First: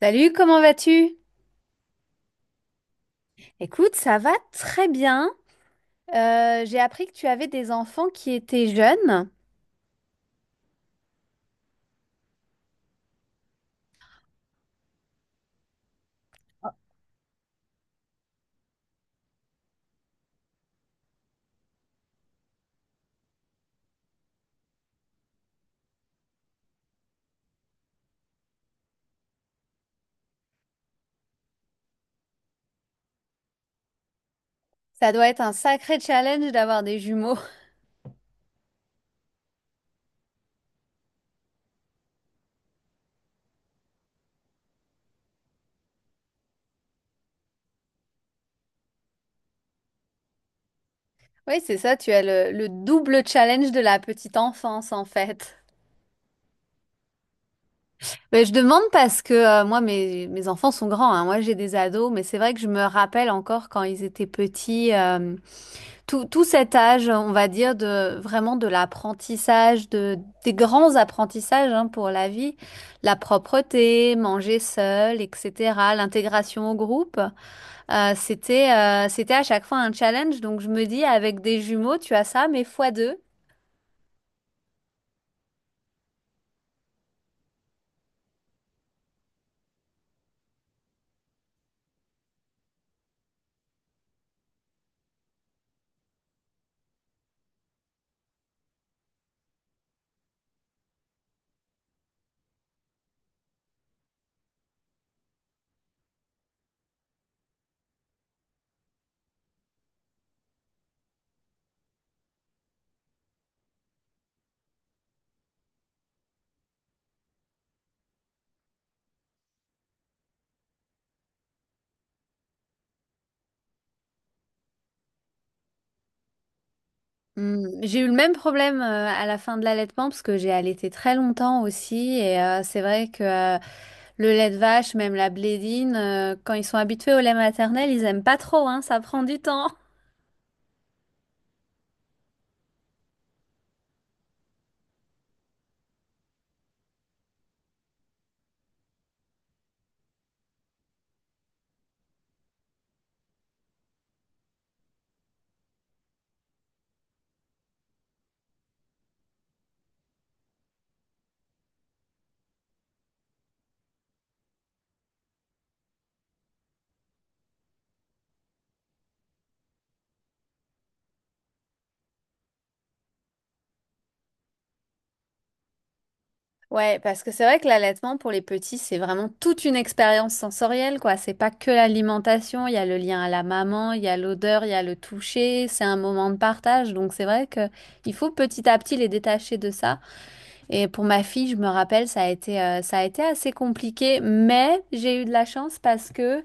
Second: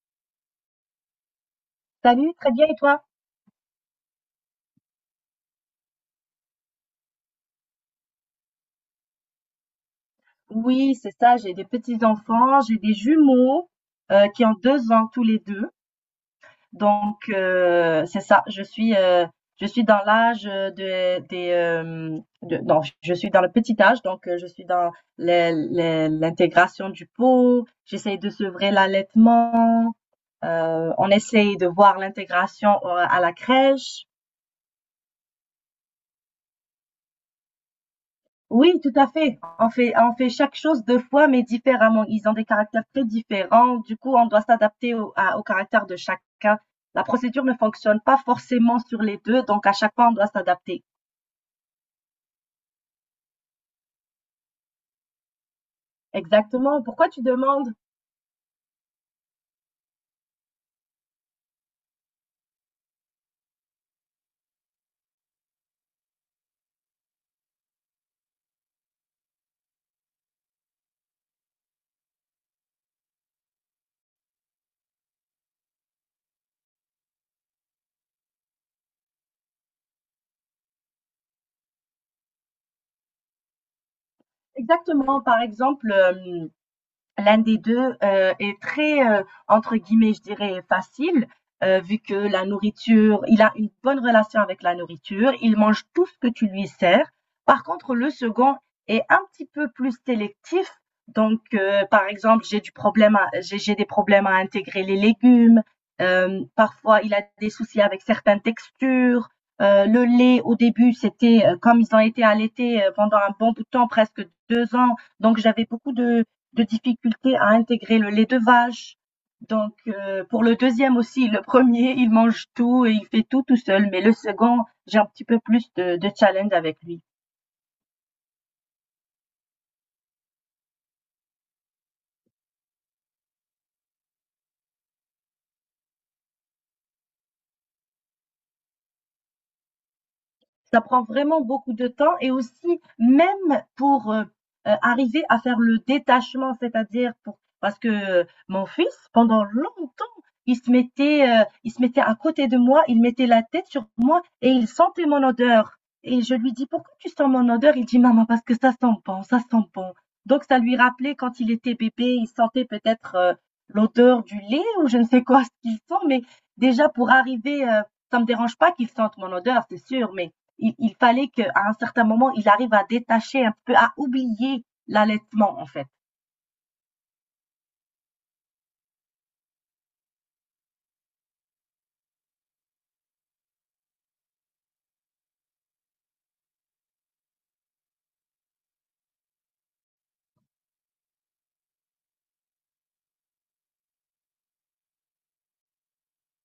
Salut, comment vas-tu? Salut, très bien et toi? Écoute, ça va très bien. J'ai appris que tu avais des enfants qui étaient jeunes. Oui, c'est ça, j'ai des petits-enfants, j'ai des jumeaux qui ont 2 ans tous les deux. Donc, c'est ça, je suis dans l'âge non, je suis dans le petit âge, donc je suis dans l'intégration du pot, j'essaye de sevrer l'allaitement, on essaye de voir l'intégration à la crèche. Ça doit être un sacré challenge d'avoir des jumeaux. Oui, tout à fait. On fait chaque chose 2 fois, mais différemment. Ils ont des caractères très différents. Du coup, on doit s'adapter au caractère de chacun. La procédure ne fonctionne pas forcément sur les 2, donc à chaque fois, on doit s'adapter. Oui, c'est ça, tu as le double challenge de la petite enfance en fait. Exactement. Pourquoi tu demandes? Mais je demande parce que moi, mes enfants sont grands, hein. Moi, j'ai des ados, mais c'est vrai que je me rappelle encore quand ils étaient petits. Tout cet âge, on va dire, de vraiment de l'apprentissage, des grands apprentissages hein, pour la vie, la propreté, manger seul, etc., l'intégration au groupe, c'était c'était à chaque fois un challenge. Donc je me dis, avec des jumeaux, tu as ça, mais fois deux. Exactement. Par exemple, hem L'un des 2 est très, entre guillemets, je dirais «facile», vu que la nourriture il a une bonne relation avec la nourriture, il mange tout ce que tu lui sers. Par contre, le second est un petit peu plus sélectif, donc par exemple, j'ai des problèmes à intégrer les légumes, parfois il a des soucis avec certaines textures, le lait au début, c'était, comme ils ont été allaités, pendant un bon bout de temps, presque 2 ans, donc j'avais beaucoup de difficulté à intégrer le lait de vache. Donc pour le deuxième aussi, le premier, il mange tout et il fait tout tout seul, mais le second, j'ai un petit peu plus de challenge avec lui. Hmm, j'ai eu le même problème à la fin de l'allaitement parce que j'ai allaité très longtemps aussi et c'est vrai que le lait de vache, même la blédine, quand ils sont habitués au lait maternel, ils aiment pas trop, hein, ça prend du temps. Ça prend vraiment beaucoup de temps et aussi même pour arriver à faire le détachement, c'est-à-dire pour parce que mon fils pendant longtemps il se mettait à côté de moi, il mettait la tête sur moi et il sentait mon odeur et je lui dis pourquoi tu sens mon odeur. Il dit maman parce que ça sent bon, ça sent bon. Donc ça lui rappelait quand il était bébé, il sentait peut-être l'odeur du lait ou je ne sais quoi ce qu'il sent, mais déjà pour arriver ça me dérange pas qu'il sente mon odeur, c'est sûr, mais il fallait qu'à un certain moment, il arrive à détacher un peu, à oublier l'allaitement, en fait. Ouais, parce que c'est vrai que l'allaitement pour les petits, c'est vraiment toute une expérience sensorielle, quoi. C'est pas que l'alimentation, il y a le lien à la maman, il y a l'odeur, il y a le toucher, c'est un moment de partage. Donc c'est vrai que il faut petit à petit les détacher de ça. Et pour ma fille, je me rappelle, ça a été assez compliqué, mais j'ai eu de la chance parce que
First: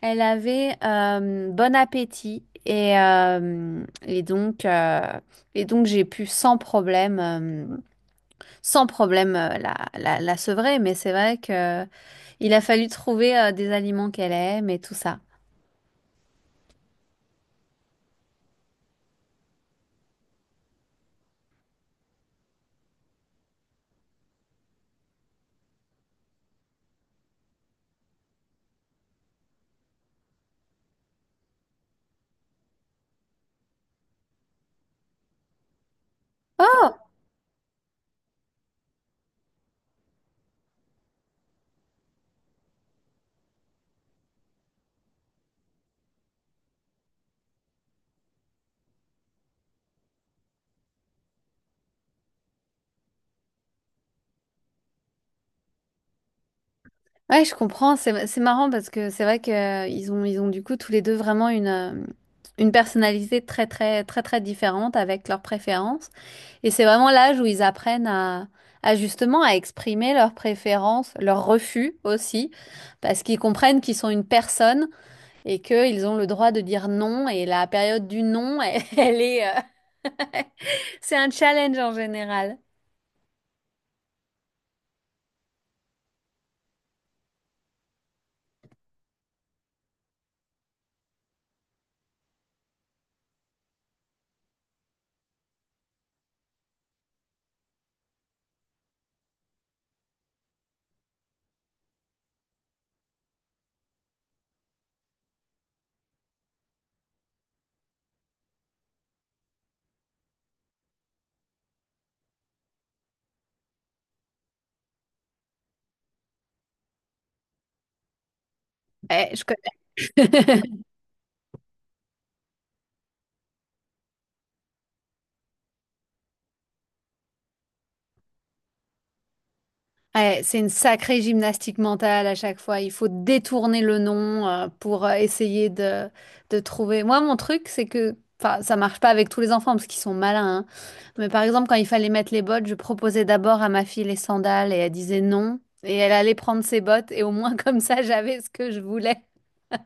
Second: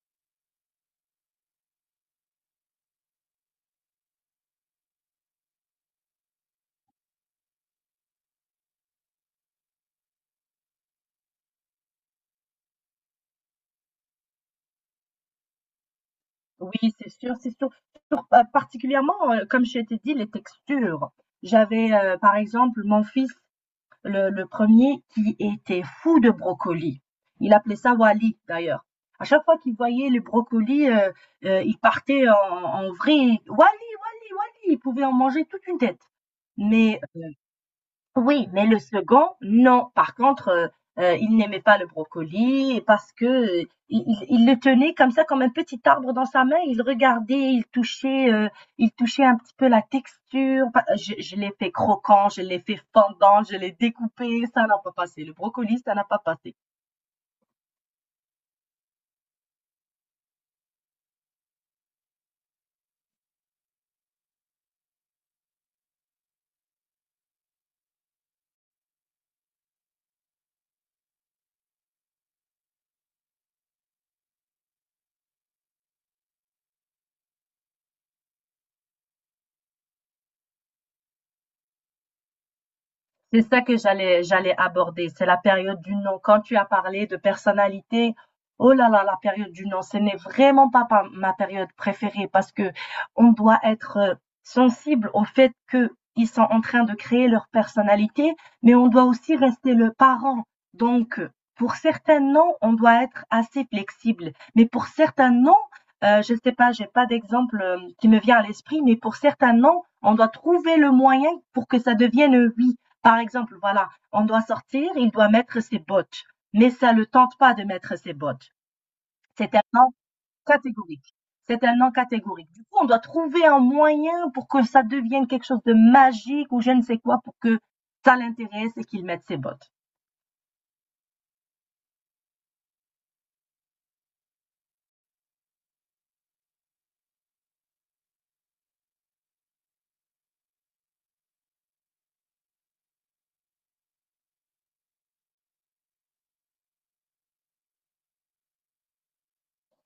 elle avait bon appétit et donc j'ai pu sans problème. Sans problème la sevrer, mais c'est vrai que il a fallu trouver des aliments qu'elle aime et tout ça. Oui, c'est sûr, c'est sûr. Particulièrement, comme je t'ai dit, les textures. J'avais, par exemple, mon fils, le premier, qui était fou de brocoli. Il appelait ça Wally, d'ailleurs. À chaque fois qu'il voyait les brocolis, il partait en vrille. Wally, Wally, Wally. Il pouvait en manger toute une tête. Oh! Mais Oui, mais le second, non. Par contre, il n'aimait pas le brocoli parce que, il le tenait comme ça, comme un petit arbre dans sa main. Il regardait, il touchait un petit peu la texture. Pas je l'ai fait croquant, je l'ai fait fondant, je l'ai découpé. Ça n'a pas passé. Le brocoli, ça n'a pas passé. Ouais, je comprends, c'est marrant parce que c'est vrai que ils ont du coup tous les deux vraiment une personnalité très très très très différente avec leurs préférences et c'est vraiment l'âge où ils apprennent à justement à exprimer leurs préférences, leurs refus aussi parce qu'ils comprennent qu'ils sont une personne et qu'ils ont le droit de dire non et la période du non elle est c'est un challenge en général. C'est ça que j'allais aborder, c'est la période du non. Quand tu as parlé de personnalité, oh là là, la période du non, ce n'est vraiment pas ma période préférée parce que on doit être sensible au fait que ils sont en train de créer leur personnalité, mais on doit aussi rester le parent. Donc, pour certains noms, on doit être assez flexible, mais pour certains noms, je ne sais pas, j'ai pas d'exemple qui me vient à l'esprit, mais pour certains noms, on doit trouver le moyen pour que ça devienne un oui. Par exemple, voilà, on doit sortir, il doit mettre ses bottes, mais ça ne le tente pas de mettre ses bottes. Ouais, je C'est un non connais. catégorique. C'est un non catégorique. Du coup, on doit trouver un moyen pour que ça devienne quelque chose de magique ou je ne sais quoi pour que ça l'intéresse et qu'il mette ses bottes. Ouais, c'est une sacrée gymnastique mentale à chaque fois. Il faut détourner le nom pour essayer de trouver. Moi, mon truc, c'est que, enfin, ça marche pas avec tous les enfants parce qu'ils sont malins. Hein. Mais par exemple, quand il fallait mettre les bottes, je proposais d'abord à ma fille les sandales et elle disait non. Et elle allait prendre ses bottes et au moins comme ça, j'avais ce que je voulais.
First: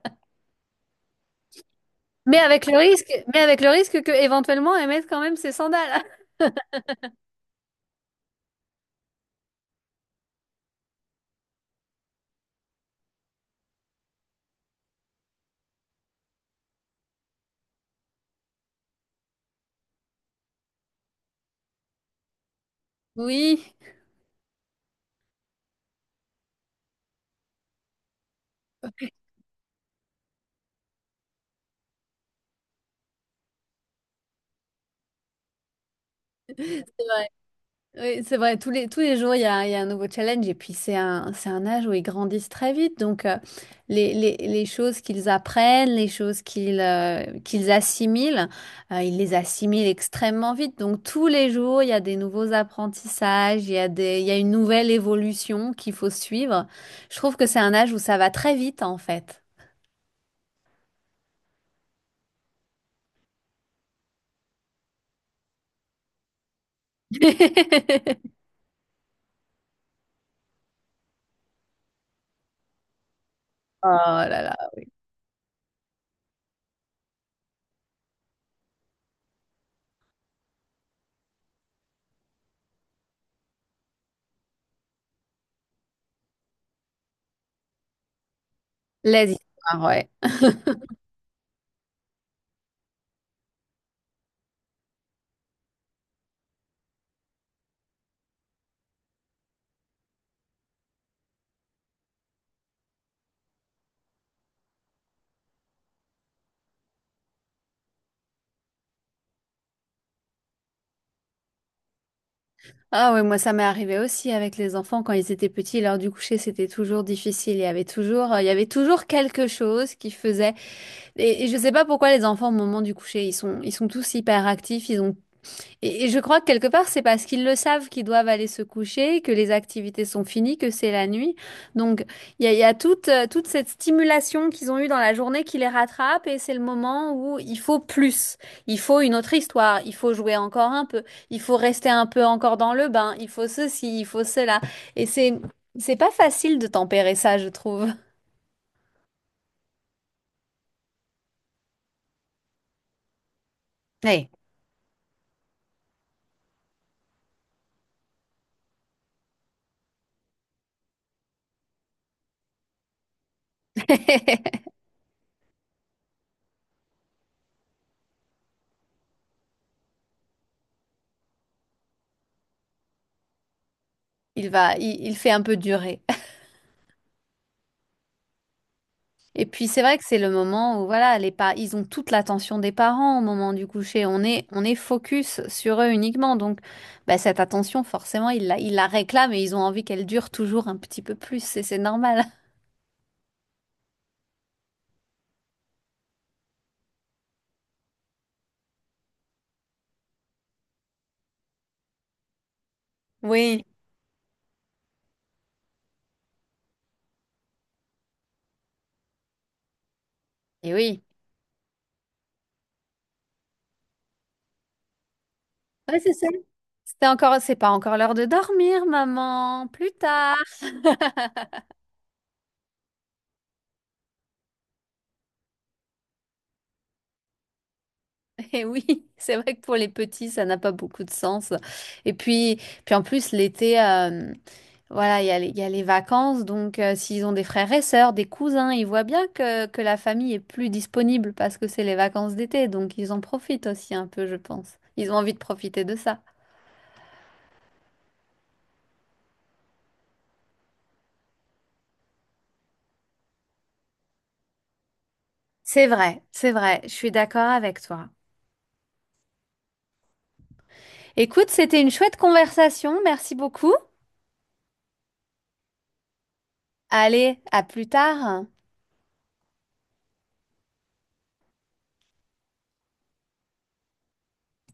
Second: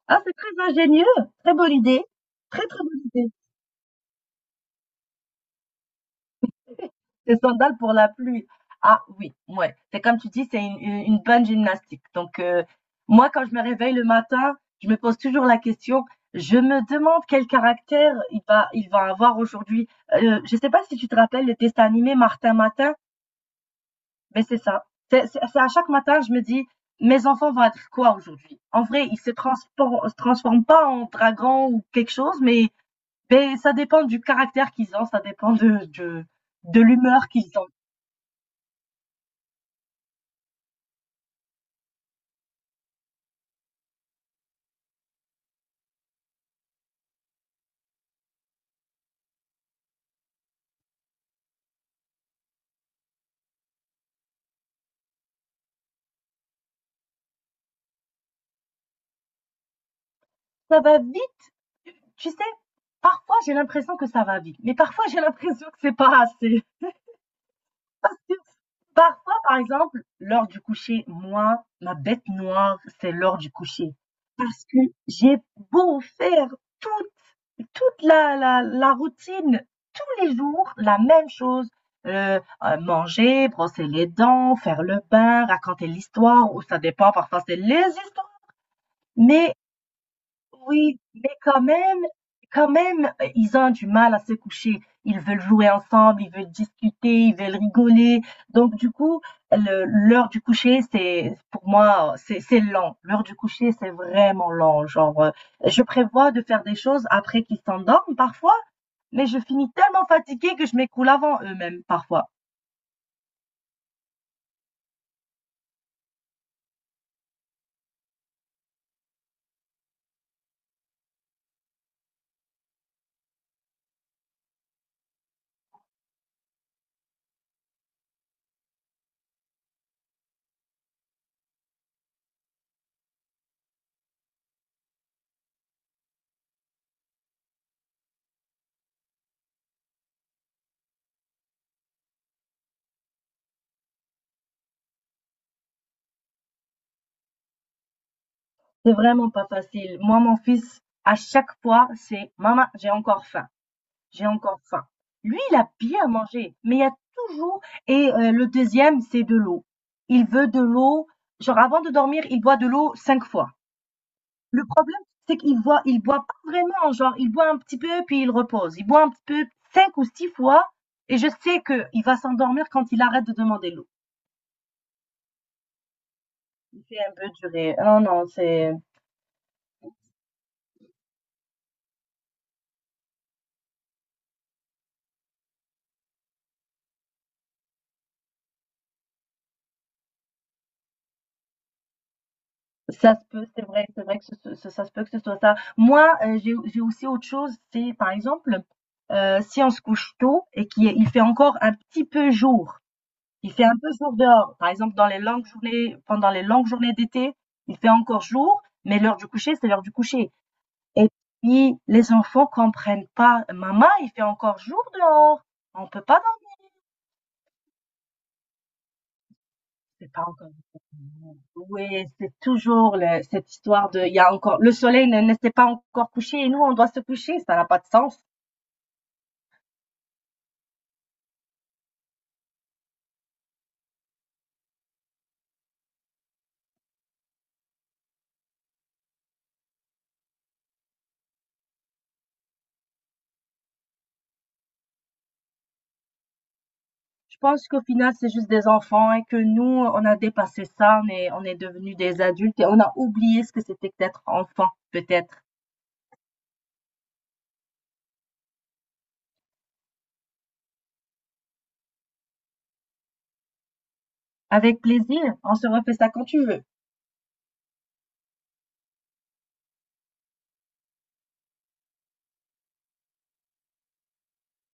Ah, c'est très ingénieux, très bonne idée, Mais avec très le très bonne risque, idée. mais avec le risque que éventuellement elle mette quand même ses sandales. Des sandales pour la pluie. Ah oui, ouais. C'est comme tu dis, c'est une bonne gymnastique. Donc, moi, quand je me réveille le matin, je me pose toujours la question, je me demande quel caractère il va avoir aujourd'hui. Je ne sais pas si tu te rappelles le dessin animé Martin Matin, Oui, mais c'est ça. C'est à chaque matin, je me dis, mes enfants vont être quoi aujourd'hui? En vrai, ils se transforment pas en dragon ou quelque chose, mais ça dépend du caractère qu'ils ont, ça dépend c'est de vrai. l'humeur qu'ils ont. Oui, c'est vrai, tous les jours, il y a un nouveau challenge et puis c'est un âge où ils grandissent très vite. Donc, les choses qu'ils apprennent, les choses qu'ils qu'ils assimilent, ils les assimilent extrêmement vite. Donc, tous les jours, il y a des nouveaux apprentissages, il y a une nouvelle évolution qu'il faut suivre. Je trouve que c'est un âge où ça va très vite, en fait. Ça va vite. Tu sais, parfois j'ai l'impression que ça va vite, mais parfois j'ai l'impression que c'est pas assez. Parfois, par exemple, l'heure du coucher, moi, ma bête noire, c'est l'heure du coucher. Oh là là, Parce que j'ai beau faire toute, toute la routine, tous les jours, la même chose. Manger, brosser les dents, faire le bain, raconter l'histoire, ou ça dépend, parfois c'est les histoires. les Mais histoires, ouais. Oui, mais quand même, ils ont du mal à se coucher. Ils veulent jouer ensemble, ils veulent discuter, ils veulent rigoler. Donc, du coup, l'heure du coucher, c'est, pour moi, c'est lent. L'heure du coucher, c'est vraiment lent. Genre, je prévois de faire des choses après qu'ils s'endorment parfois, mais je finis tellement fatiguée que je m'écoule avant eux-mêmes parfois. Ah ouais, moi ça m'est arrivé aussi avec les enfants quand ils étaient petits, l'heure du coucher c'était toujours difficile, il y avait toujours, il y avait toujours quelque chose qui faisait. Et je sais pas pourquoi les enfants au moment du coucher ils sont tous hyper actifs, ils ont et je crois que quelque part, c'est parce qu'ils le savent qu'ils doivent aller se coucher, que les activités sont finies, que c'est la nuit. Donc, il y a toute toute cette stimulation qu'ils ont eue dans la journée qui les rattrape et c'est le moment où il faut plus. Il faut une autre histoire, il faut jouer encore un peu, il faut rester un peu encore dans le bain, il faut ceci, il faut cela. Et c'est, c'est pas facile de tempérer ça, je trouve. C'est vraiment pas facile. Moi, mon fils, à chaque fois, c'est, maman, j'ai encore faim. J'ai Ouais. encore faim. Lui, il a bien mangé, mais il y a toujours. Et le deuxième, c'est de l'eau. Il veut de l'eau, genre avant de dormir, il boit de l'eau 5 fois. Le problème, c'est qu'il boit, il boit pas vraiment, genre il boit un petit peu puis il repose. Il boit un petit peu 5 ou 6 fois et je sais que il va s'endormir quand il arrête de demander l'eau. Il va, il fait un peu durer. Il fait un peu durer. Non, non, c'est. Et puis c'est vrai que c'est le moment où voilà, les pa- ils ont toute l'attention des parents au moment du coucher. On est focus sur eux uniquement. Donc bah, cette attention, forcément, ils la réclament et ils ont envie qu'elle dure toujours un petit peu plus. Et c'est normal. Ça se peut, c'est vrai que ce ce ça se peut que ce soit ça. Moi, j'ai aussi autre chose, c'est par exemple, si on se couche tôt et qu'il il fait encore un petit peu jour, il Oui. fait un peu jour dehors, par exemple dans les longues journées, pendant les longues journées d'été, il fait encore jour, mais l'heure du coucher, c'est l'heure du coucher, Et oui. et puis les enfants comprennent pas: «Maman, il fait encore jour dehors, on Ouais, peut c'est pas.» ça. C'était encore, c'est pas encore l'heure de dormir, maman. Plus C'est pas tard. encore. Oui, c'est toujours cette histoire de, il y a encore, le soleil ne s'est pas encore couché et nous, on doit se coucher. Ça n'a pas de sens. Et oui, c'est vrai que pour les petits, ça n'a pas beaucoup de sens. Et puis, puis en plus, l'été, voilà, il y a les vacances. Donc, s'ils ont des frères et sœurs, des cousins, ils voient bien que la famille est plus disponible parce que c'est les vacances d'été. Donc, ils en profitent aussi un peu, je pense. Ils ont envie de profiter de ça. Je pense qu'au final, c'est juste des enfants et que nous, on a dépassé ça. On est devenus des adultes et on a oublié ce que c'était que d'être enfant, peut-être. C'est vrai, je suis d'accord avec toi. Écoute, c'était une chouette conversation. Merci beaucoup. Avec plaisir. On se refait ça quand tu veux. Allez, à plus tard.